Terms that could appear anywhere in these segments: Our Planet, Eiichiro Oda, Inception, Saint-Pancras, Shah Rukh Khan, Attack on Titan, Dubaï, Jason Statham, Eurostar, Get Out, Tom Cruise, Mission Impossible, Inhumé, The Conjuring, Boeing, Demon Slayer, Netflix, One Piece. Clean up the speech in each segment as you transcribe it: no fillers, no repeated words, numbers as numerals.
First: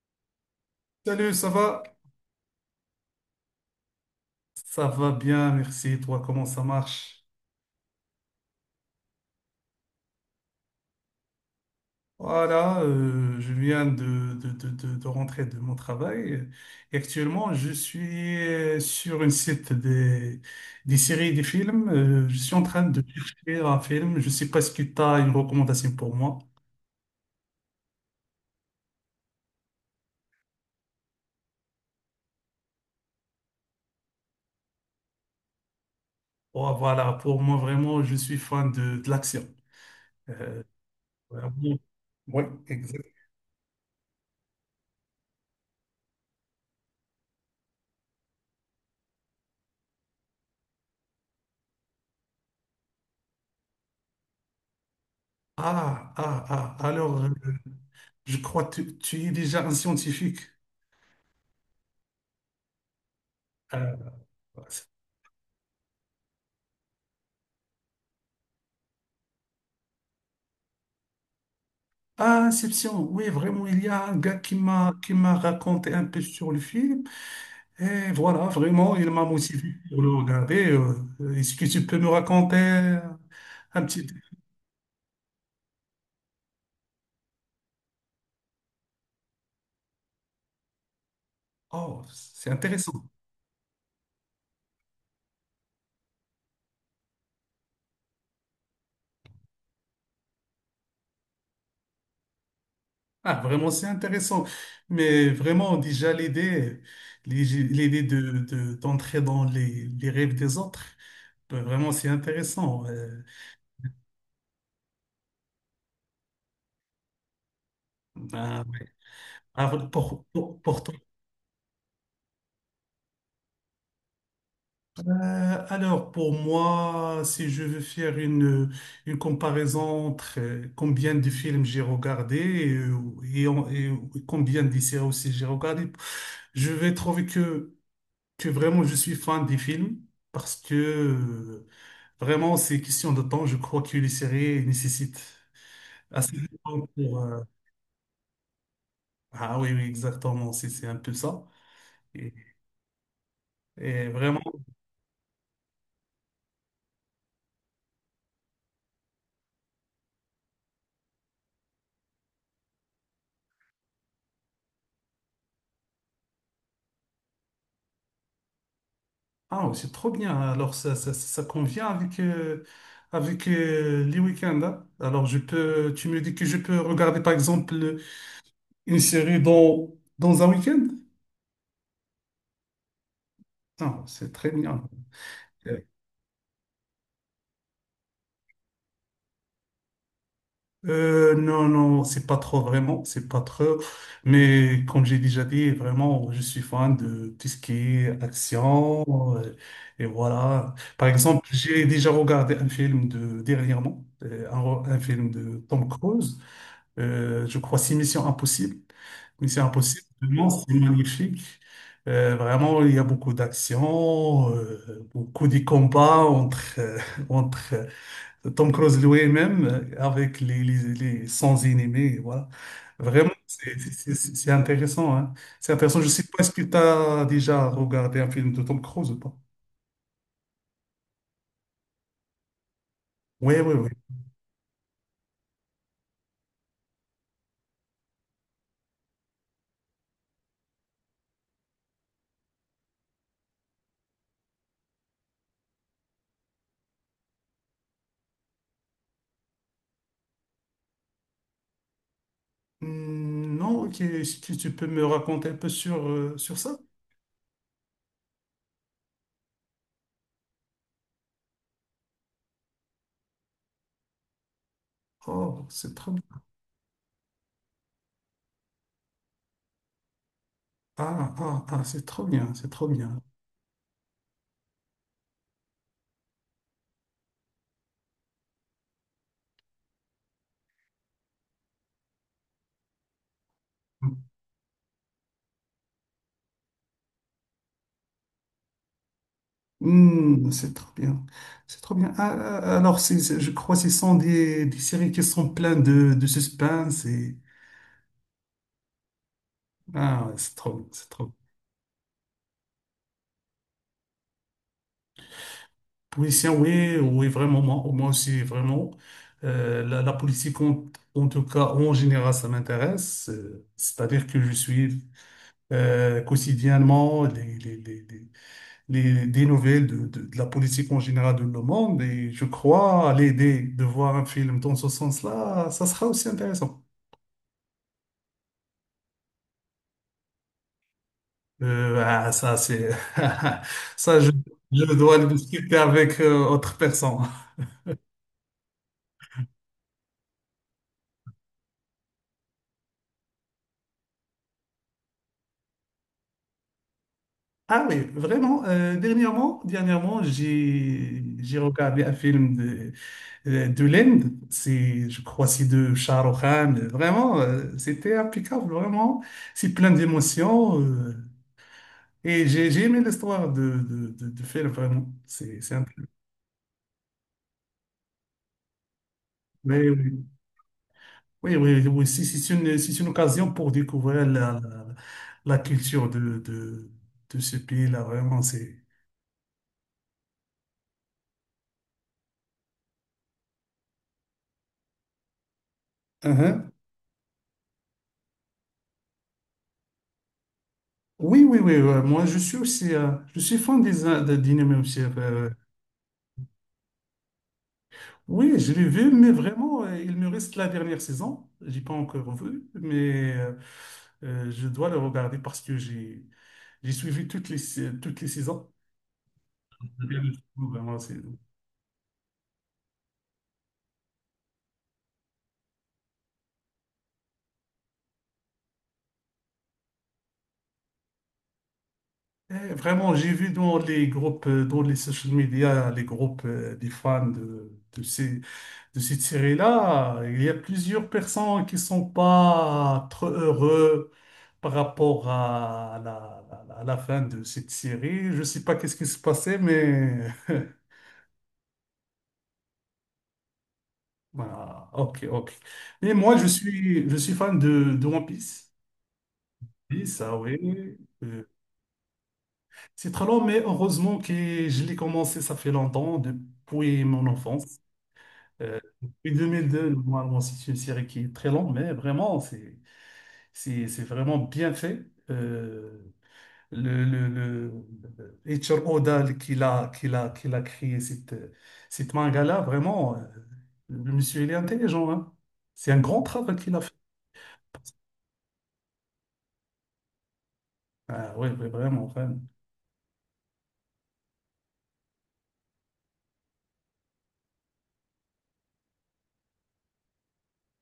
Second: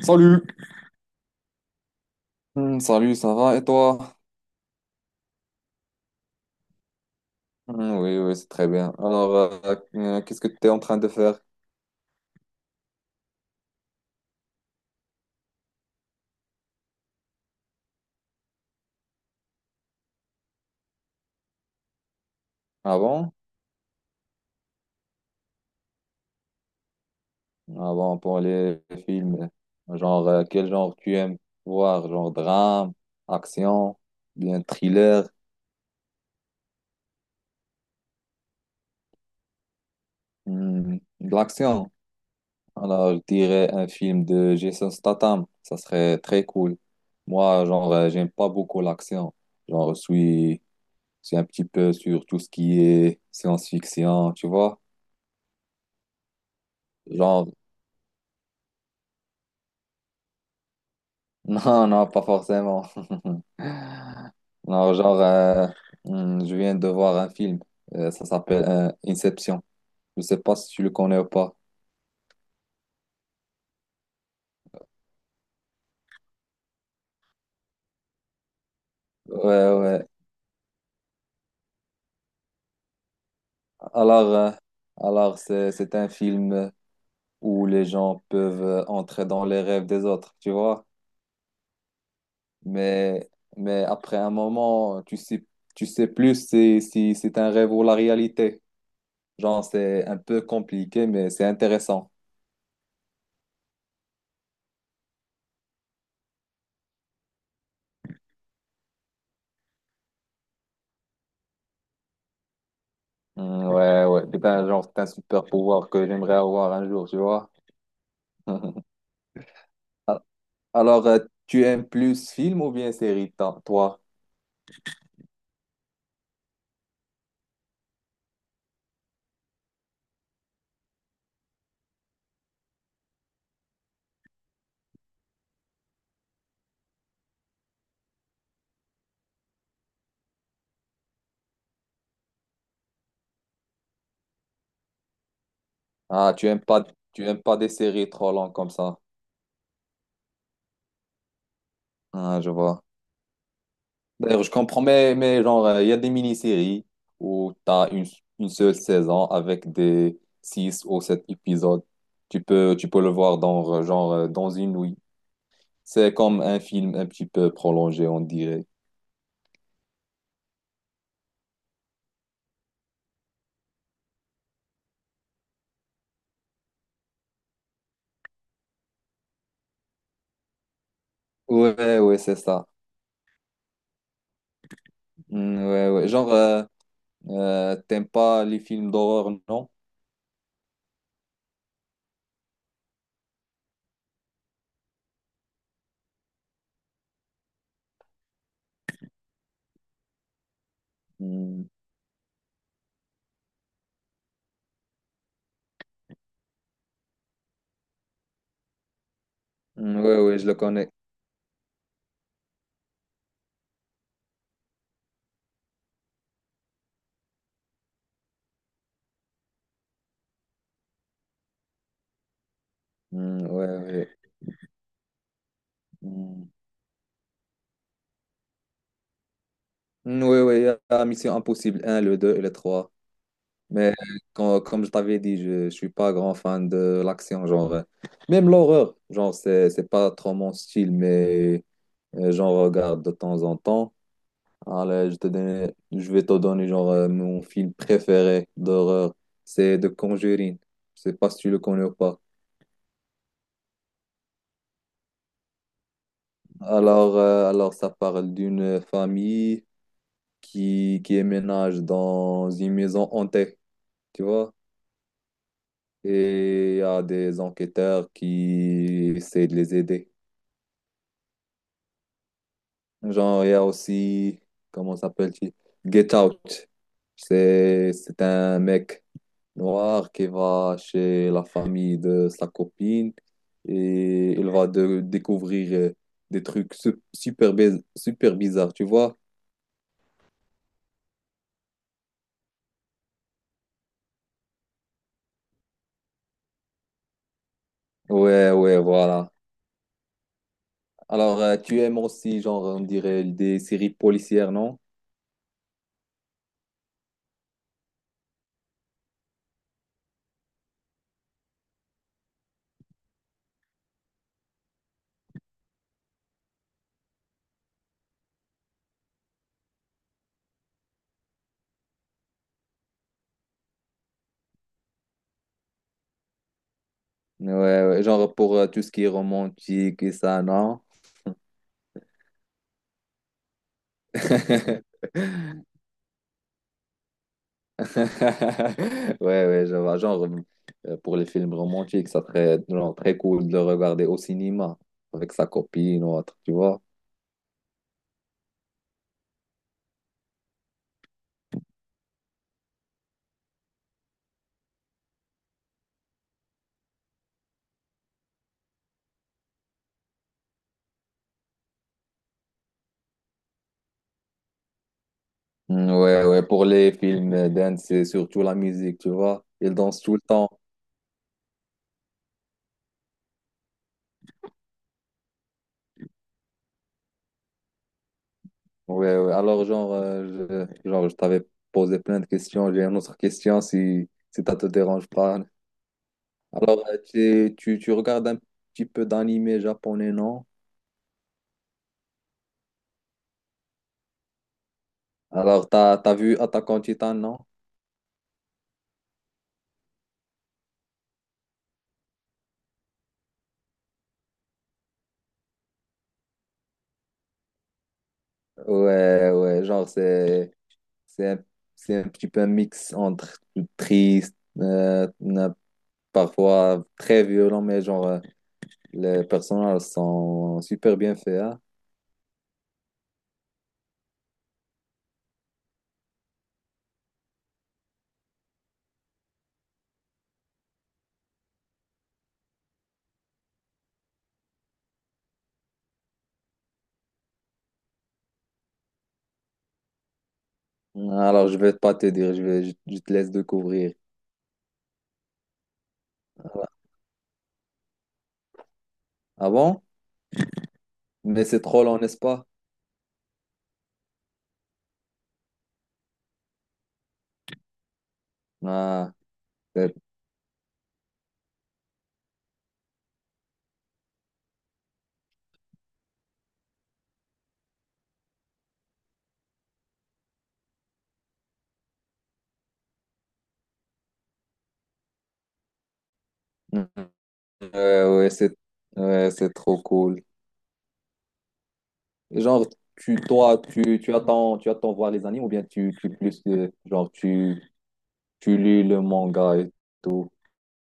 Salut. Salut, ça va? Salut, ça va et toi? Ça va bien, merci. Toi, comment ça marche? Oui, oui, c'est très bien. Alors, qu'est-ce que tu es en train de faire Voilà, je viens de rentrer de mon travail et actuellement, je suis sur une site des séries et des films. Je suis en train de avant? chercher un film. Je ne sais pas ce que tu as une recommandation pour moi. Avant pour les films, genre quel genre tu aimes voir? Genre drame, action, bien thriller. Oh, voilà, pour moi, vraiment, je suis fan de l'action. Euh, De vraiment. l'action. Oui, exact. Alors, je dirais un film de Jason Statham, ça serait très cool. Moi, genre, j'aime pas beaucoup l'action. Genre, je suis, je suis un petit peu sur tout ce qui est science-fiction, tu vois? Ah, ah, ah, alors, euh, Genre, je crois que tu es déjà un scientifique. non, non, pas forcément. Non, genre, je viens de voir un film. Ça s'appelle Inception. Je sais pas si tu le connais ou pas. Ah, Inception, oui, vraiment, il y a un gars qui m'a raconté un peu sur le film. Et voilà, vraiment, il m'a Ouais, motivé pour ouais. le regarder. Est-ce que tu peux me raconter un petit... Alors, euh, alors c'est un film où les gens peuvent entrer dans les rêves des autres, tu vois. Oh, c'est intéressant. Mais, mais après un moment, tu sais plus si c'est un rêve ou la réalité. Genre, c'est un peu compliqué, mais c'est intéressant. Ah, vraiment, c'est intéressant. Mais vraiment, déjà, l'idée, l'idée d'entrer dans les rêves des autres, ben, vraiment, c'est intéressant. Ouais, ouais. C'est un genre, c'est un super pouvoir que j'aimerais avoir un jour, tu vois. Ben, ouais. Ah, Al- pour toi. Alors, tu aimes plus film ou bien série, toi? Alors, pour moi, si je veux faire une comparaison entre combien de films j'ai regardé et et combien de séries aussi j'ai regardé, je vais trouver que vraiment je suis fan des films parce que vraiment c'est question de temps. Je crois que les séries nécessitent Ah, assez de temps pour. tu aimes pas des séries trop longues comme ça. Ah oui, oui, exactement, c'est un peu ça. Et, Ah, je vois. et vraiment, D'ailleurs, je comprends, mais genre, il y a des mini-séries où tu as une seule saison avec des 6 ou 7 épisodes. Tu peux le voir dans, dans une nuit. C'est comme un film un petit peu prolongé, on dirait. Ah, c'est trop bien. Alors, ça convient avec, les week-ends, hein. Alors, je peux, tu me dis que je peux regarder, par exemple, une série dans un week-end? Ouais, ouais, c'est ça. Non, c'est très bien. Ouais, ouais. Genre, t'aimes pas les films d'horreur, non? Non, c'est pas trop vraiment, c'est pas trop. Mais comme j'ai déjà dit, vraiment, je suis fan de tout ce qui est action. Et voilà. Par exemple, Mm, j'ai déjà regardé un film de dernièrement, un film de Tom Cruise. Je crois, c'est Mission Impossible. Mission Impossible, ouais, ouais, je vraiment, le oh, c'est connais. magnifique. Vraiment, il y a beaucoup d'action, beaucoup de combats entre, entre Tom Cruise lui-même avec sans ennemis. Voilà. Vraiment, Ouais, ouais. C'est intéressant, hein. C'est intéressant. Je ne sais pas, Mm. est-ce que tu as déjà regardé un film de Tom Cruise ou pas? Ouais, ouais, il y a Mission Impossible un le 2 et le trois. Oui, oui, oui. Mais comme je t'avais dit, je ne suis pas grand fan de l'action, genre. Même l'horreur, genre, c'est pas trop mon style, mais j'en regarde de temps en temps. Allez, je vais te donner, genre, mon film préféré d'horreur, c'est The Conjuring. Je sais pas si tu le connais ou pas. Hmm, non, ok. Est-ce tu peux me raconter un peu sur, sur ça? Alors ça parle d'une famille qui emménage dans une maison hantée, tu vois? Oh, c'est trop bien. Et il y a des enquêteurs qui essaient de les aider. Ah, ah, ah, c'est trop bien, c'est trop bien. Genre, il y a aussi, comment s'appelle-t-il? Get Out. C'est un mec noir qui va chez la famille de sa copine et il va découvrir des trucs super, super bizarres, tu vois? Hmm, c'est trop bien, c'est trop bien. Je crois que ce sont des séries qui sont pleines de suspense et... Ouais, ouais, voilà. Ah, ouais, c'est trop, c'est trop. Alors, tu aimes aussi, genre, on dirait des séries policières, non? Policier, oui, oui, vraiment, moi, moi aussi, vraiment. La politique, en tout cas, en général, ça m'intéresse. C'est-à-dire que je suis quotidiennement des nouvelles de la politique en général de le monde. Et je crois l'idée de voir un film dans ce sens-là, ça sera aussi intéressant. Ouais, ouais, genre pour tout ce qui est romantique et ça, non? Ça, c'est... Ça, je dois le discuter avec autre personne. Ouais, ouais, je vois. Genre, pour les films romantiques, ça serait genre très cool de le regarder au cinéma avec sa copine ou autre, tu vois. Ah oui, vraiment, dernièrement, j'ai regardé un film de l'Inde, c'est, je crois, c'est de Shah Rukh Khan. Vraiment, c'était impeccable, vraiment. C'est plein d'émotions. Et j'ai aimé l'histoire de faire vraiment. C'est un peu- Ouais, ouais, pour les films dance, c'est surtout la musique, tu vois. Ils Oui, dansent tout le oui, temps. oui, oui, oui. Si c'est une, si c'est une occasion pour découvrir la culture de ce pays-là, vraiment, c'est... Ouais, ouais. Alors, genre, genre, je t'avais posé plein de questions. J'ai une autre question si ça te dérange pas. uh Alors, tu regardes un petit peu d'animé japonais, non? Oui, oui, oui, ouais. Moi, je suis aussi, je suis fan des d'Inhumés aussi. Alors, t'as vu Attack on Titan, non? Oui, je l'ai vu, mais vraiment, il me reste la dernière saison. J'ai pas encore vu, mais je dois le regarder parce que j'ai suivi toutes toutes les saisons. Ouais, ouais, genre, Bien, je trouve, vraiment, c'est... c'est un, c'est un petit peu un mix entre triste, parfois très violent, mais genre, les personnages sont super bien faits, hein. Eh, vraiment, j'ai vu dans les groupes, dans les social media, les groupes des fans de cette série-là, il y a plusieurs personnes qui sont pas trop heureux par rapport à à la fin de cette série. Je sais pas qu'est-ce qui se passait, mais Alors, je vais pas te dire, je te laisse découvrir. voilà, ok, ok. Mais moi, je suis fan de One Piece. Ah bon? Oui, ça, oui. Mais Euh, c'est trop long, n'est-ce pas? C'est très long, mais heureusement que je l'ai commencé, ça fait longtemps, depuis mon enfance. Ah, Depuis 2002, c'est- normalement, c'est une série qui est très longue, mais vraiment, c'est vraiment bien fait. Euh, le Eiichiro Oda qui l'a, qui l'a créé, cette manga-là, vraiment, le monsieur, il est intelligent, hein. C'est un grand travail qu'il a fait. ouais, ouais, ouais, c'est trop cool. Ah, oui, vraiment, vraiment. Genre, toi, tu attends voir les animes ou bien tu plus, genre, tu tu lis le manga et tout.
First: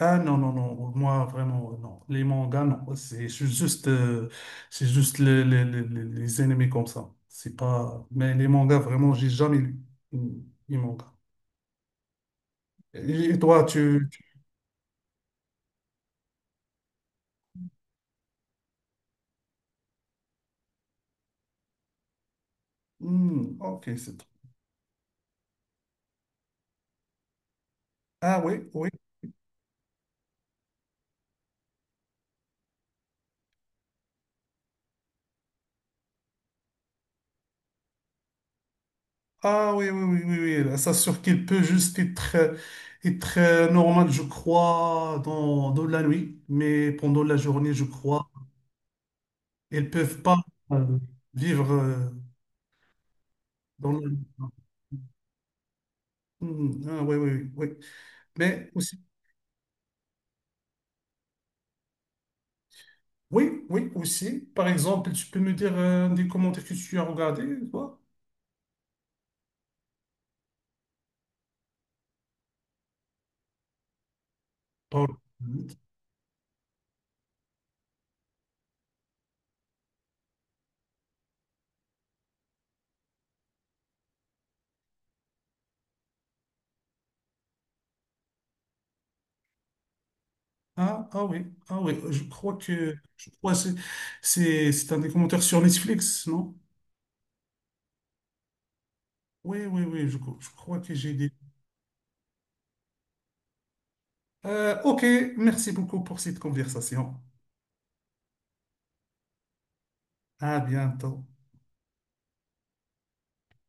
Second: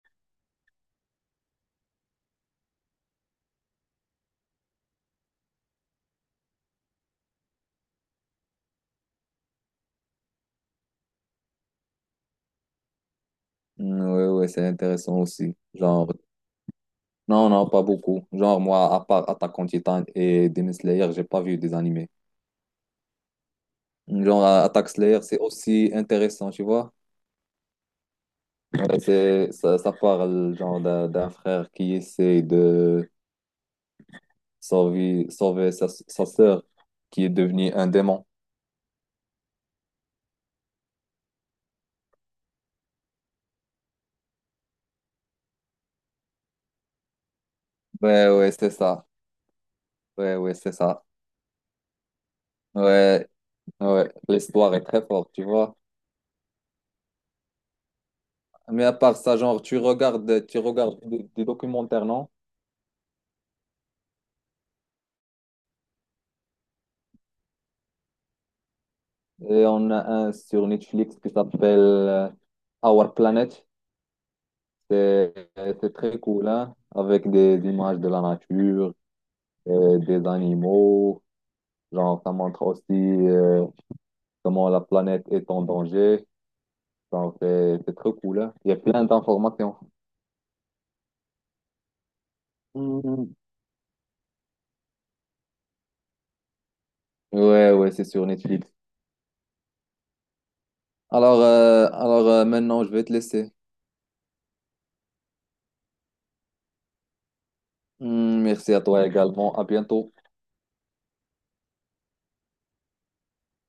Ah non, non, non, moi vraiment, non. Les mangas, non. C'est juste, c'est juste les animés comme ça. C'est pas... Mais les mangas, vraiment, j'ai jamais lu mm, les mangas. Et toi, tu... tu- Ouais, ouais, c'est intéressant aussi. Genre, non, non, pas beaucoup. Genre, moi, à part Attack on Titan et Demon Slayer, j'ai pas vu des animés. Hmm, ok, c'est... tout. Genre, Attack Slayer, c'est aussi intéressant, tu vois. Ah oui, oui. Ouais, c'est, ça parle, genre, d'un frère qui essaie de sauver, sauver sa sœur qui est devenue un démon. Ah oui, oui, oui, oui, oui. Ça sûr qu'il peut juste être, normal, je crois, dans la nuit. Mais pendant la journée, je Ouais, crois, ouais, c'est ça. ils peuvent pas Ouais, ouais, c'est euh, ça. vivre Ouais, dans la ouais, nuit. l'histoire est très forte, tu vois. Hmm, ah oui, oui, oui. Mais Mais à aussi, part ça, genre, tu regardes des documentaires, non? oui, oui, aussi. Par exemple, tu peux me dire des commentaires que tu as regardés, toi? Et on a un sur Netflix qui s'appelle Our Planet. Par- C'est très cool, hein? Avec des images de la nature, des animaux. Genre, ça montre aussi comment la planète est en danger. Genre, c'est très cool, hein? Il y a plein d'informations. Ah, ah oui, ah oui, je Mhm. crois que c'est un des commentaires sur Netflix, non? Ouais, ouais, c'est sur Netflix. Oui, oui, oui, je crois que j'ai des. Alors, maintenant, je vais te laisser. Ok, merci beaucoup pour cette conversation. Merci à toi également. À bientôt. À bientôt.